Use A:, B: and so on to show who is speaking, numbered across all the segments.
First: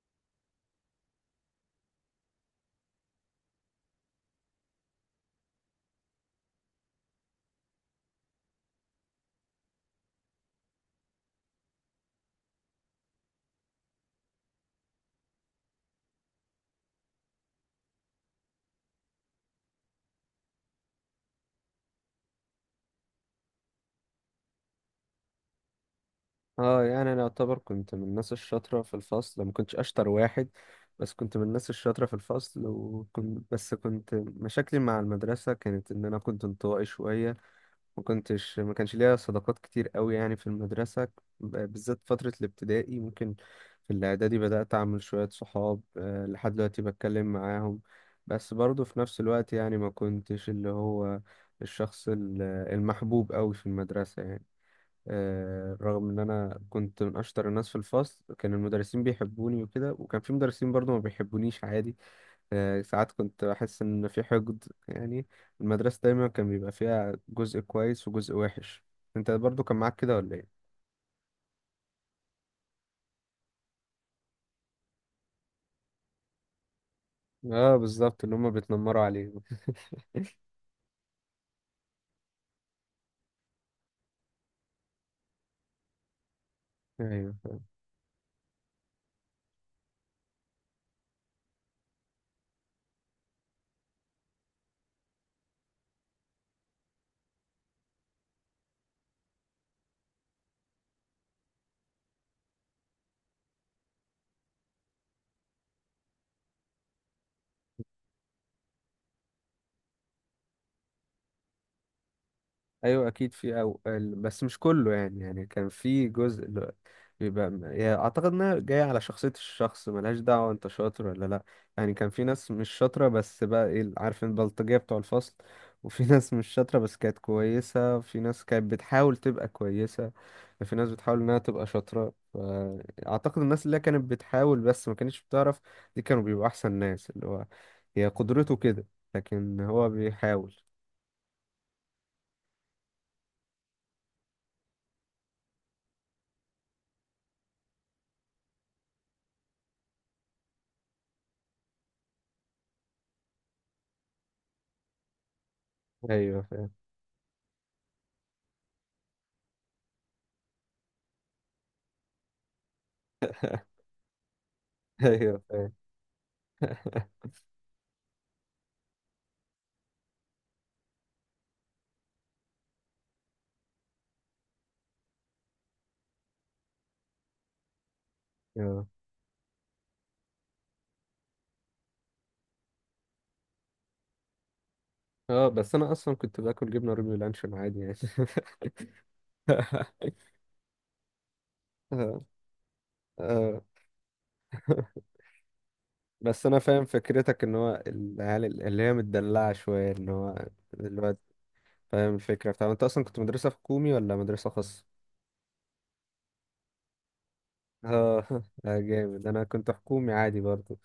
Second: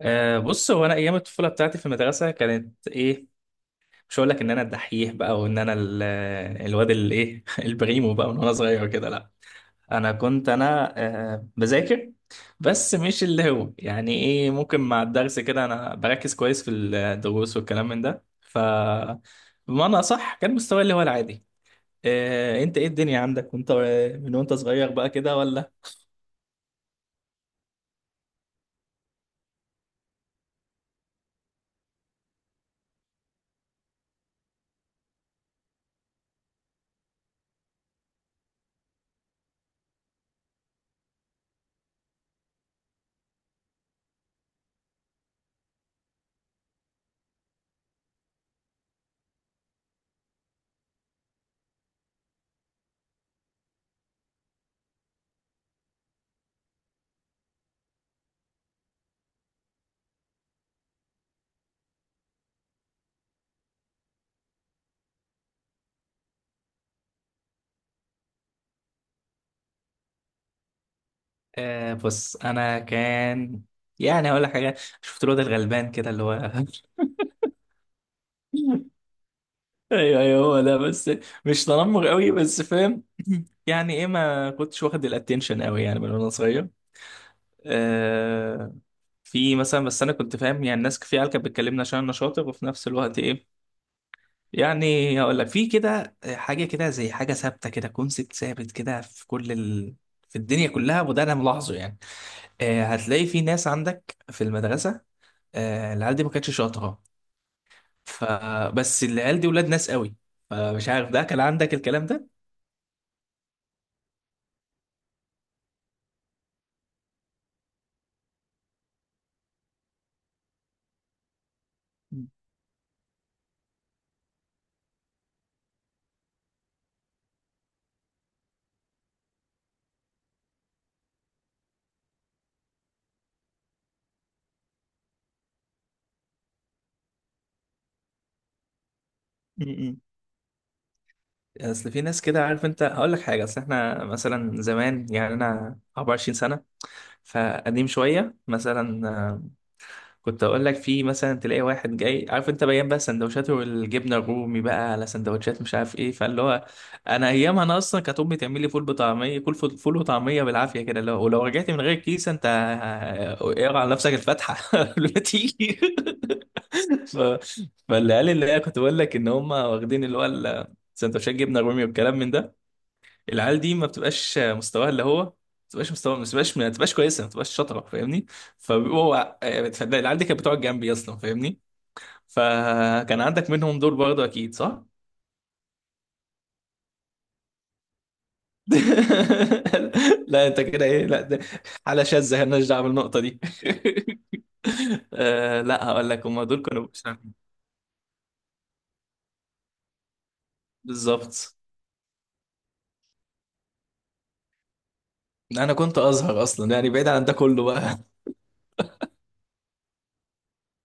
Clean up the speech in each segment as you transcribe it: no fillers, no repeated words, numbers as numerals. A: بص هو انا ايام الطفوله بتاعتي في المدرسه كانت ايه. مش هقول لك ان انا الدحيح بقى وان انا الواد اللي ايه البريمو بقى من وانا صغير كده. لا، انا كنت بذاكر، بس مش اللي هو يعني ايه، ممكن مع الدرس كده انا بركز كويس في الدروس والكلام من ده. بمعنى صح كان مستواي اللي هو العادي. انت ايه الدنيا عندك وانت من وانت صغير بقى كده ولا؟
B: اه، يعني انا اعتبر كنت من الناس الشاطره في الفصل. ما كنتش اشطر واحد، بس كنت من الناس الشاطره في الفصل. وكنت بس كنت مشاكلي مع المدرسه كانت ان انا كنت انطوائي شويه. ما كانش ليا صداقات كتير قوي يعني في المدرسه، بالذات فتره الابتدائي ممكن. في الاعدادي بدات اعمل شويه صحاب، آه، لحد دلوقتي بتكلم معاهم. بس برضه في نفس الوقت يعني ما كنتش اللي هو الشخص المحبوب قوي في المدرسه يعني. آه، رغم ان انا كنت من اشطر الناس في الفصل، كان المدرسين بيحبوني وكده، وكان في مدرسين برضو ما بيحبونيش عادي. آه، ساعات كنت بحس ان في حقد يعني. المدرسة دايما كان بيبقى فيها جزء كويس وجزء وحش. انت برضو كان معاك كده ولا ايه؟
A: بص انا كان، يعني هقول لك حاجه. شفت الواد الغلبان كده اللي هو
B: اه، بالظبط، اللي هما بيتنمروا عليه.
A: ايوه ايوه هو ده، بس مش تنمر قوي بس فاهم يعني ايه ما كنتش واخد الاتنشن قوي يعني من وانا صغير.
B: ايوه،
A: آه. في مثلا، بس انا كنت فاهم، يعني الناس في عيال كانت بتكلمني عشان انا شاطر، وفي نفس الوقت ايه، يعني هقول لك في كده حاجه كده، زي حاجه ثابته كده، كونسيبت ثابت كده في كل في الدنيا كلها، وده انا ملاحظه يعني. آه، هتلاقي في ناس عندك في المدرسه، آه العيال دي ما كانتش شاطره، فبس العيال دي ولاد ناس قوي. فمش عارف ده كان عندك الكلام ده؟
B: ايوه، اكيد في، بس مش كله يعني كان في يعني اعتقد انها جايه على شخصيه الشخص، ملهاش دعوه انت شاطر ولا لا. يعني كان في ناس مش شاطره، بس بقى ايه عارف، البلطجيه بتوع الفصل، وفي ناس مش شاطره بس كانت كويسه، وفي ناس كانت بتحاول تبقى كويسه، وفي ناس بتحاول انها تبقى شاطره. فاعتقد الناس اللي هي كانت بتحاول بس ما كانتش بتعرف، دي كانوا بيبقوا احسن ناس. اللي هو هي قدرته كده، لكن هو
A: م-م.
B: بيحاول.
A: اصل في ناس كده، عارف انت، هقول لك حاجه، اصل احنا مثلا زمان، يعني انا 24 سنه، فقديم شويه مثلا. كنت اقول لك في مثلا تلاقي واحد جاي، عارف انت، بيان بقى سندوتشاته والجبنه الرومي بقى على سندوتشات مش عارف ايه،
B: ايوه
A: فاللي هو
B: فاهم.
A: انا ايامها، انا اصلا كانت امي تعمل لي فول بطعميه، كل فول وطعميه بالعافيه كده، لو ولو رجعت من غير كيس انت، اقرا على نفسك الفاتحه قبل ما
B: ايوه فاهم.
A: تيجي. ف... فالعيال اللي هي كنت بقول لك ان هم واخدين اللي هو سندوتشات جبنه رومي والكلام من ده، العيال دي ما بتبقاش مستواها اللي هو، ما بتبقاش كويسه، ما بتبقاش شاطره، فاهمني.
B: اه.
A: فبيبقوا فالعيال العيال دي كانت بتقعد جنبي اصلا، فاهمني. فكان عندك منهم دول برضه اكيد صح؟
B: اه، بس انا اصلا كنت باكل جبنه رومي لانشون عادي يعني.
A: لا انت كده ايه، لا ده حاله
B: آه.
A: شاذه مالناش دعوه بالنقطه دي.
B: آه.
A: آه، لا هقول لك هم
B: بس انا
A: دول
B: فاهم
A: كانوا
B: فكرتك، ان هو العيال اللي هي متدلعه شويه، ان هو الواد.
A: بالظبط.
B: فاهم الفكره بتاع. انت اصلا كنت مدرسه حكومي ولا مدرسه خاصه؟
A: انا كنت ازهر اصلا، يعني بعيد عن ده كله بقى
B: اه. آه، جامد. انا كنت حكومي عادي برضو.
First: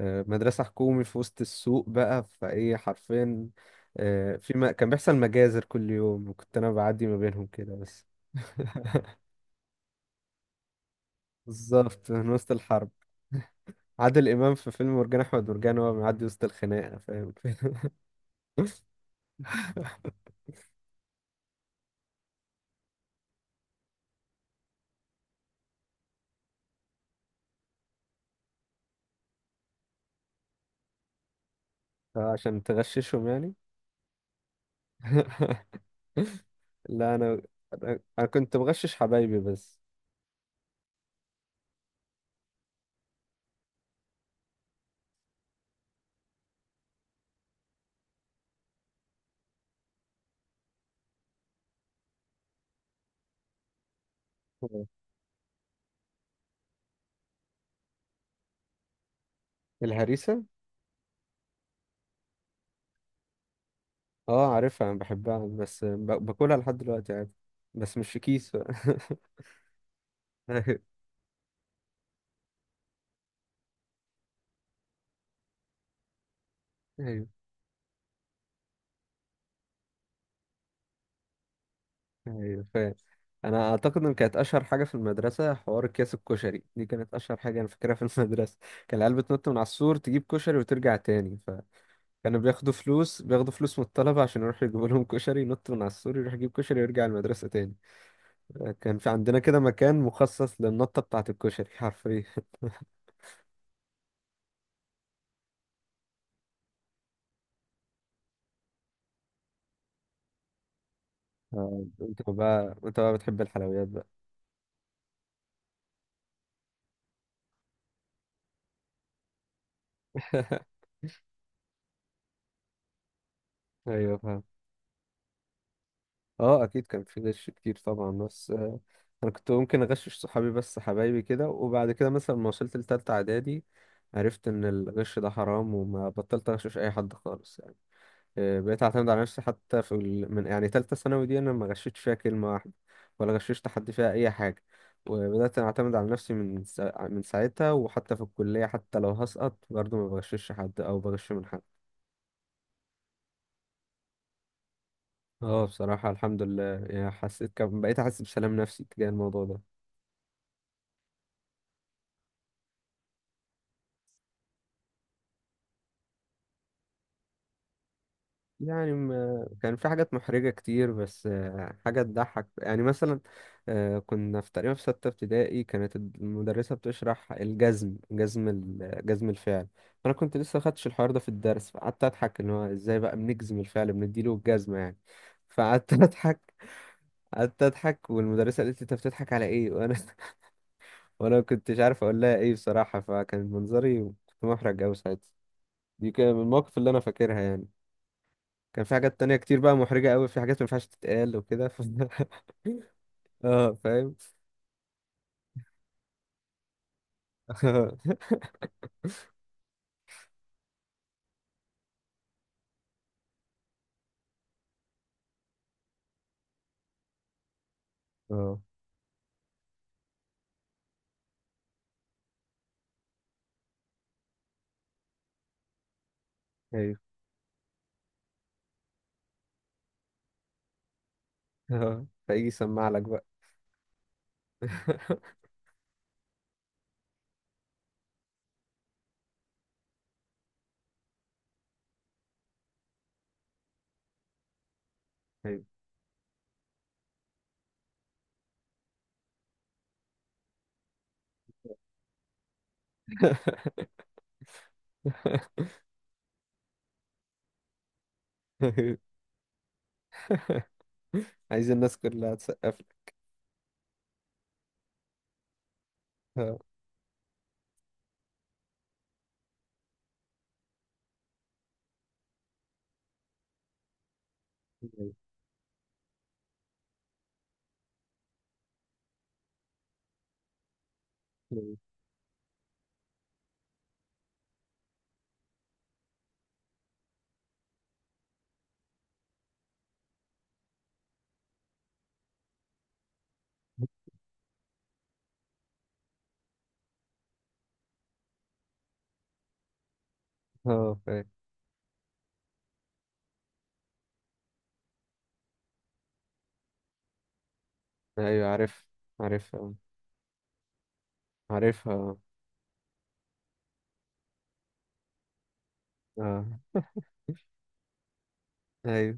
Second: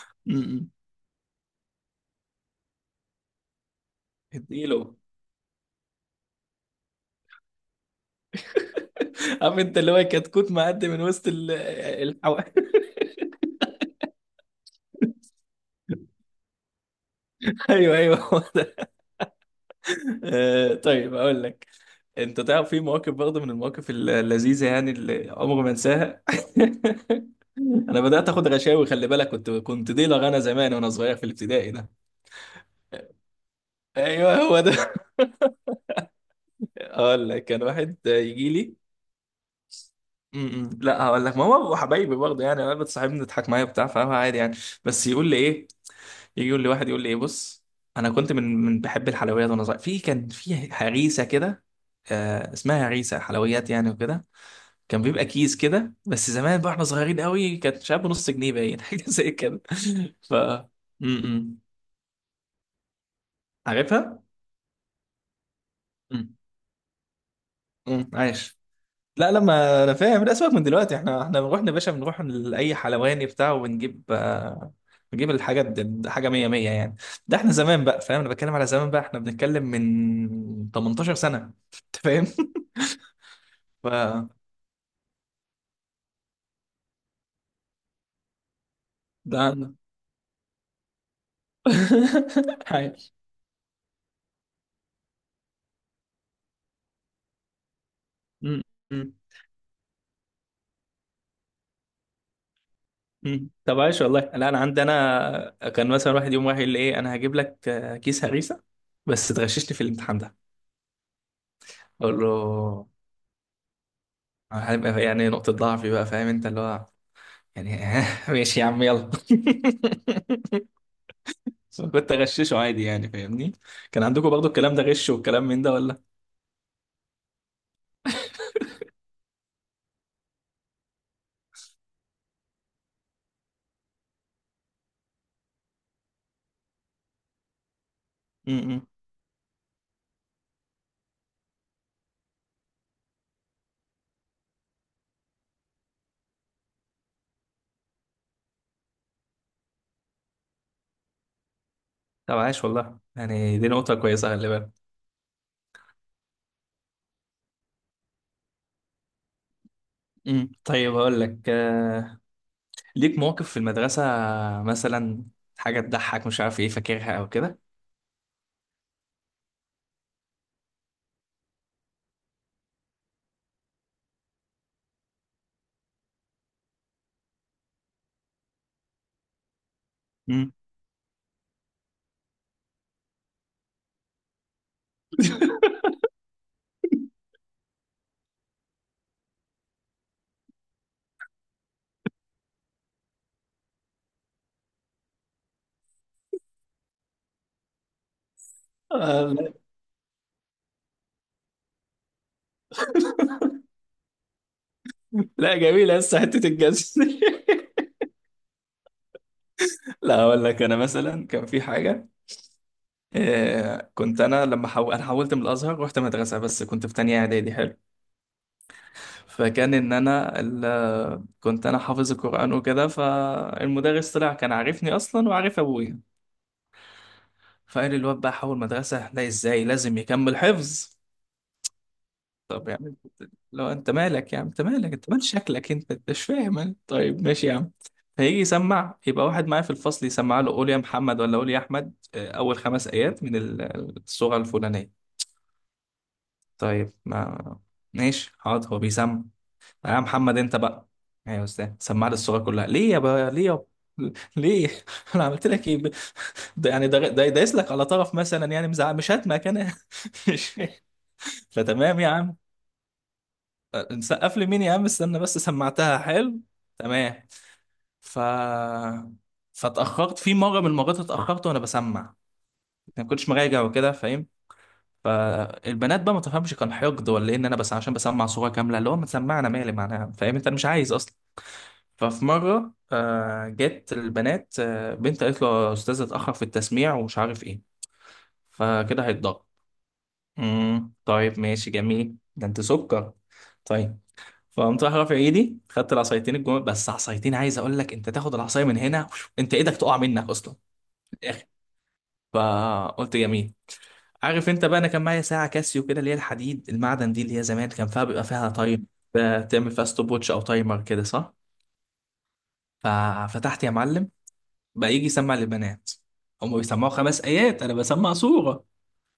B: آه، مدرسه
A: امم
B: حكومي في وسط السوق بقى، فايه حرفيا. آه، في ما كان
A: اديله.
B: بيحصل مجازر كل يوم، وكنت انا بعدي ما بينهم كده بس.
A: عارف انت اللي هو كتكوت معدي من وسط
B: بالظبط، من
A: الحو...
B: وسط الحرب. عادل امام في فيلم مرجان احمد مرجان، وهو بيعدي وسط الخناقه، فاهم.
A: ايوه ايوه هو ده. آه، طيب اقول لك، انت تعرف في مواقف برضه من المواقف اللذيذه يعني اللي عمري ما انساها انا بدات اخد غشاوي، خلي بالك كنت ديلر انا زمان وانا صغير في الابتدائي ده.
B: عشان تغششهم يعني.
A: ايوه هو ده
B: لا،
A: اقول
B: انا
A: لك كان واحد
B: انا
A: يجي
B: كنت
A: لي،
B: بغشش حبايبي بس.
A: م- م. لا هقول لك، ما هو حبايبي برضه، يعني انا بتصاحبني تضحك معايا بتاع، فاهم، عادي يعني، بس يقول لي ايه، يجي يقول لي واحد يقول لي ايه بص، انا كنت من بحب الحلويات وانا صغير، في كان في هريسه كده، آه اسمها هريسه حلويات يعني وكده، كان بيبقى كيس كده، بس زمان بقى احنا صغيرين قوي، كانت مش عارف نص جنيه باين حاجه زي كده. ف
B: الهريسه.
A: م -م. عارفها؟
B: اه، عارفها، انا بحبها، بس
A: م
B: باكلها لحد دلوقتي عادي. بس
A: -م.
B: مش في كيس
A: عايش.
B: بقى.
A: لا لا، ما انا فاهم، لا سيبك من
B: ايوه.
A: دلوقتي، احنا بنروح يا باشا، بنروح لاي حلواني بتاع وبنجيب، بنجيب الحاجات دي حاجه 100 100 يعني.
B: ايوه.
A: ده احنا زمان بقى، فاهم، انا بتكلم على زمان بقى، احنا بنتكلم من 18 سنه، انت فاهم.
B: ايوه فاهم. انا
A: ف
B: اعتقد ان كانت اشهر حاجه في المدرسه حوار اكياس الكشري، دي كانت اشهر حاجه انا فاكرها في المدرسه. كان العيال
A: ده
B: بتنط من على
A: انا
B: السور تجيب كشري وترجع تاني. كانوا بياخدوا
A: عايش.
B: فلوس بياخدوا فلوس من الطلبة عشان يروحوا يجيبوا لهم كشري، ينط من على السور يروح يجيب كشري ويرجع المدرسة تاني.
A: م-
B: كان في
A: م-
B: عندنا كده مكان مخصص للنطة بتاعة الكشري حرفيا.
A: م. طب عايش والله. لا انا عندي انا، كان مثلا واحد يوم يقول لي ايه، انا هجيب لك كيس هريسه، بس تغششني في الامتحان ده.
B: آه،
A: اقول
B: انت
A: له
B: بقى انت بقى بتحب الحلويات بقى.
A: هيبقى يعني نقطه ضعفي بقى، فاهم انت اللي هو، يعني ماشي يا عم، يلا بس أنا كنت اغششه عادي، يعني فاهمني. كان
B: ايوه
A: عندكم
B: فاهم.
A: برضو الكلام ده، غش والكلام من ده، ولا؟
B: اه، اكيد كان في غش كتير طبعا، بس آه، انا كنت ممكن اغشش صحابي، بس حبايبي كده. وبعد كده مثلا ما وصلت لتالتة اعدادي، عرفت ان الغش ده حرام وما بطلت اغشش اي حد خالص. آه، بقيت
A: امم
B: اعتمد على نفسي حتى في من يعني تالتة ثانوي دي، انا ما غشيتش فيها كلمة واحدة ولا غششت حد فيها اي حاجة. وبدأت اعتمد على نفسي من من ساعتها، وحتى في الكلية حتى لو هسقط برضه ما بغشش حد او بغش من حد.
A: طب عاش والله، يعني دي نقطة كويسة، خلي بالك.
B: اه، بصراحة الحمد لله. يعني حسيت كم بقيت احس بسلام نفسي تجاه الموضوع ده.
A: طيب هقول لك، ليك مواقف في المدرسة مثلا، حاجة تضحك مش عارف ايه، فاكرها او كده؟
B: يعني ما كان في حاجات محرجة كتير، بس آه، حاجة تضحك يعني مثلا. آه، كنا في تقريبا في ستة ابتدائي، كانت المدرسة بتشرح الجزم جزم الفعل. أنا كنت
A: أمم.
B: لسه خدتش الحوار ده في الدرس، فقعدت أضحك إن هو إزاي بقى بنجزم الفعل، بنديله الجزمة يعني. فقعدت أضحك. قعدت أضحك والمدرسة قالت لي أنت بتضحك على إيه، وأنا وأنا ما كنتش عارف أقول لها إيه بصراحة. فكان منظري كنت محرج أوي ساعتها. دي كان من المواقف اللي أنا فاكرها يعني. كان في حاجات
A: آه،
B: تانية
A: لا
B: كتير بقى محرجة قوي، في حاجات ما ينفعش تتقال وكده اه فاهم.
A: لا، جميلة لسه حتة الجزم لا اقول لك، انا مثلا كان في حاجة، كنت انا لما انا حولت من الازهر، رحت مدرسة، بس كنت في تانية اعدادي، حلو.
B: اه.
A: فكان ان انا كنت انا حافظ القران وكده، فالمدرس طلع كان عارفني اصلا وعارف ابويا،
B: ايوه.
A: فقال الواد بقى حول مدرسه، لا ازاي، لازم يكمل حفظ.
B: اه، فيجي
A: طب
B: يسمع
A: يعني
B: لك بقى.
A: لو انت مالك يا عم، انت مالك، انت مال شكلك انت، انت مش فاهم أنت. طيب ماشي يا عم. فيجي يسمع، يبقى واحد معايا في الفصل يسمع له، قول يا محمد ولا قول يا احمد، اول خمس ايات من السوره الفلانيه.
B: ايوه.
A: طيب، ما ماشي حاضر، هو بيسمع. يا محمد انت بقى. ايوه يا استاذ، سمعني الصوره كلها ليه يا بقى، ليه يا ليه، انا عملت لك ايه، ب- ده يعني ده ده- دايس لك على طرف مثلا يعني، مزعل،
B: أيوه.
A: مش هاتمك انا مش
B: عايز الناس
A: فتمام يا
B: كلها
A: عم،
B: تسقف لك.
A: نسقف لي مين يا عم، استنى بس، سمعتها حلو،
B: اه.
A: تمام. ف فاتاخرت في مره من المرات، اتاخرت وانا بسمع، ما كنتش مراجع وكده، فاهم، فالبنات بقى ما تفهمش، كان حقد ولا ايه، ان انا بس عشان بسمع صوره كامله اللي هو، ما تسمعنا، مالي، معناها فاهم انت، مش عايز.
B: أيوه.
A: ففي مرة جت البنات، بنت قالت له، يا أستاذ اتأخر في التسميع ومش عارف إيه، فكده هيتضرب. طيب ماشي جميل، ده أنت سكر، طيب. فقمت راح رافع إيدي، خدت العصايتين الجمل، بس عصايتين، عايز أقول لك، أنت تاخد العصاية من هنا وش-، أنت إيدك تقع منك أصلا
B: اه
A: في
B: فاهم.
A: الآخر. فقلت جميل، عارف أنت بقى، أنا كان معايا ساعة كاسيو كده، اللي هي الحديد المعدن دي، اللي هي زمان كان فيها، بيبقى
B: ايوه
A: فيها
B: عارف.
A: تايم، تعمل
B: عارفها،
A: فيها ستوب ووتش أو تايمر كده، صح.
B: عارفها، اه.
A: ففتحت يا معلم. بقى يجي يسمع للبنات،
B: آه.
A: هم بيسمعوا خمس ايات، انا بسمع سوره.
B: ايوه.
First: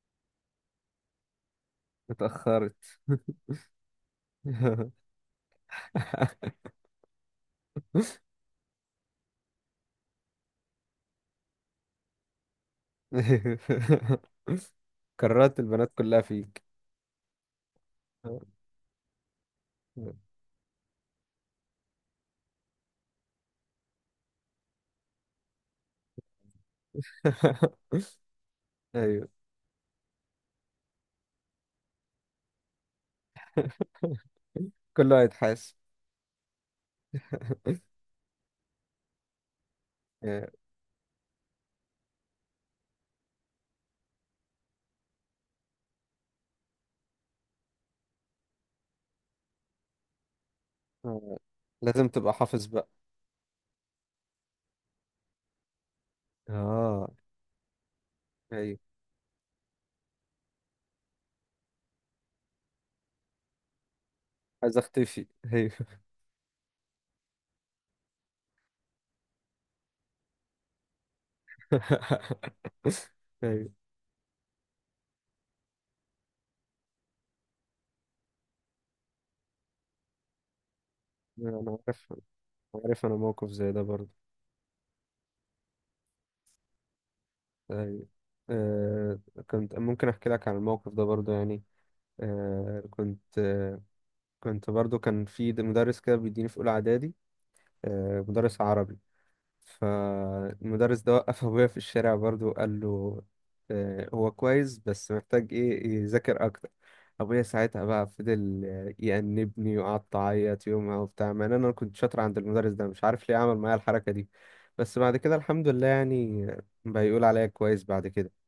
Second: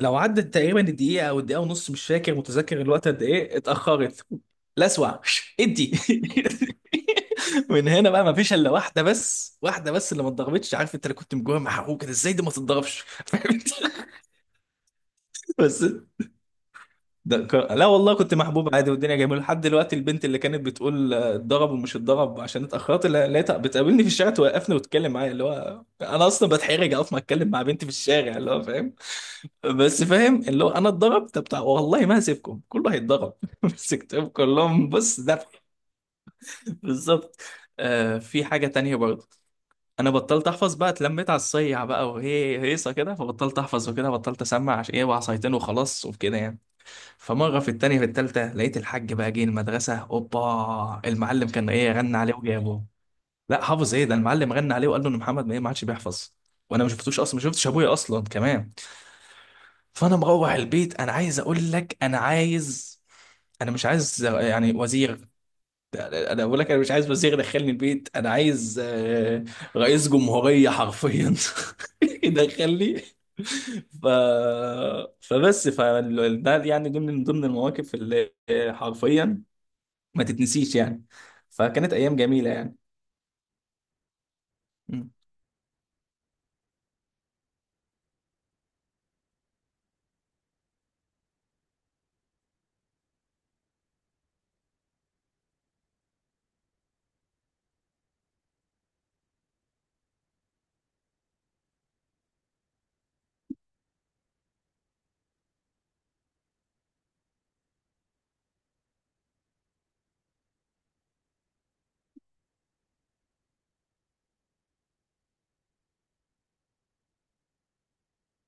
A: لو عدت تقريبا الدقيقه او الدقيقه ونص، مش فاكر،
B: اتأخرت.
A: متذكر الوقت قد ايه اتاخرت. لا اسمع، ادي من هنا بقى ما فيش الا واحده بس، واحده بس اللي ما اتضربتش، عارف انت اللي كنت مجوه محروق كده، ازاي دي ما تتضربش
B: ايوه. كررت
A: بس
B: البنات كلها فيك.
A: ده لا والله كنت
B: اه.
A: محبوب عادي، والدنيا جميله لحد دلوقتي، البنت اللي كانت بتقول اتضرب ومش اتضرب عشان اتاخرت، لقيتها بتقابلني في الشارع، توقفني وتتكلم معايا، اللي هو انا اصلا بتحرج اقف ما اتكلم مع بنتي في الشارع، اللي هو فاهم،
B: ايوه.
A: بس فاهم اللي هو انا اتضرب. طب والله ما هسيبكم، كله هيتضرب مسكتهم كلهم، بص
B: كله
A: ذبح.
B: هيتحاسب.
A: بالظبط. آه، في حاجه تانية برضه. انا بطلت
B: آه،
A: احفظ بقى، اتلميت على الصيع بقى، وهي هيصه كده، فبطلت احفظ وكده، بطلت اسمع، عشان ايه، وعصايتين وخلاص وكده يعني. فمرة في التانية في التالتة، لقيت الحاج بقى جه المدرسة، اوبا،
B: آه.
A: المعلم كان ايه،
B: لازم
A: غنى
B: تبقى
A: عليه
B: حافظ
A: وجابه.
B: بقى.
A: لا حافظ ايه، ده المعلم غنى عليه وقال له ان محمد ما ايه ما عادش بيحفظ. وانا ما
B: اه.
A: شفتوش اصلا، ما شفتش ابويا اصلا كمان.
B: ايوه،
A: فانا مروح البيت، انا عايز اقول لك، انا عايز، انا مش عايز يعني
B: عايز اختفي.
A: وزير،
B: ايوه.
A: انا بقول لك انا مش عايز وزير يدخلني البيت، انا عايز رئيس جمهورية حرفيا يدخلني.
B: ايوه.
A: ف... فبس ف ده يعني دي من ضمن المواقف اللي، حرفيا، ما تتنسيش يعني.
B: انا
A: فكانت
B: عارف.
A: ايام جميلة
B: أنا
A: يعني.
B: عارف انا موقف زي ده برضه. ايوه. آه. كنت ممكن احكي لك عن الموقف ده برضه يعني. آه كنت برضه كان في مدرس كده بيديني في اولى اعدادي، آه مدرس عربي. فالمدرس ده وقف أبويا في الشارع برضه وقال له آه، هو كويس بس محتاج إيه يذاكر أكتر. أبويا ساعتها بقى فضل آه، يأنبني، وقعدت أعيط يومها وبتاع، مع إن أنا كنت شاطر عند المدرس ده، مش عارف ليه عمل معايا الحركة دي. بس بعد كده الحمد لله يعني، بيقول عليا كويس بعد كده.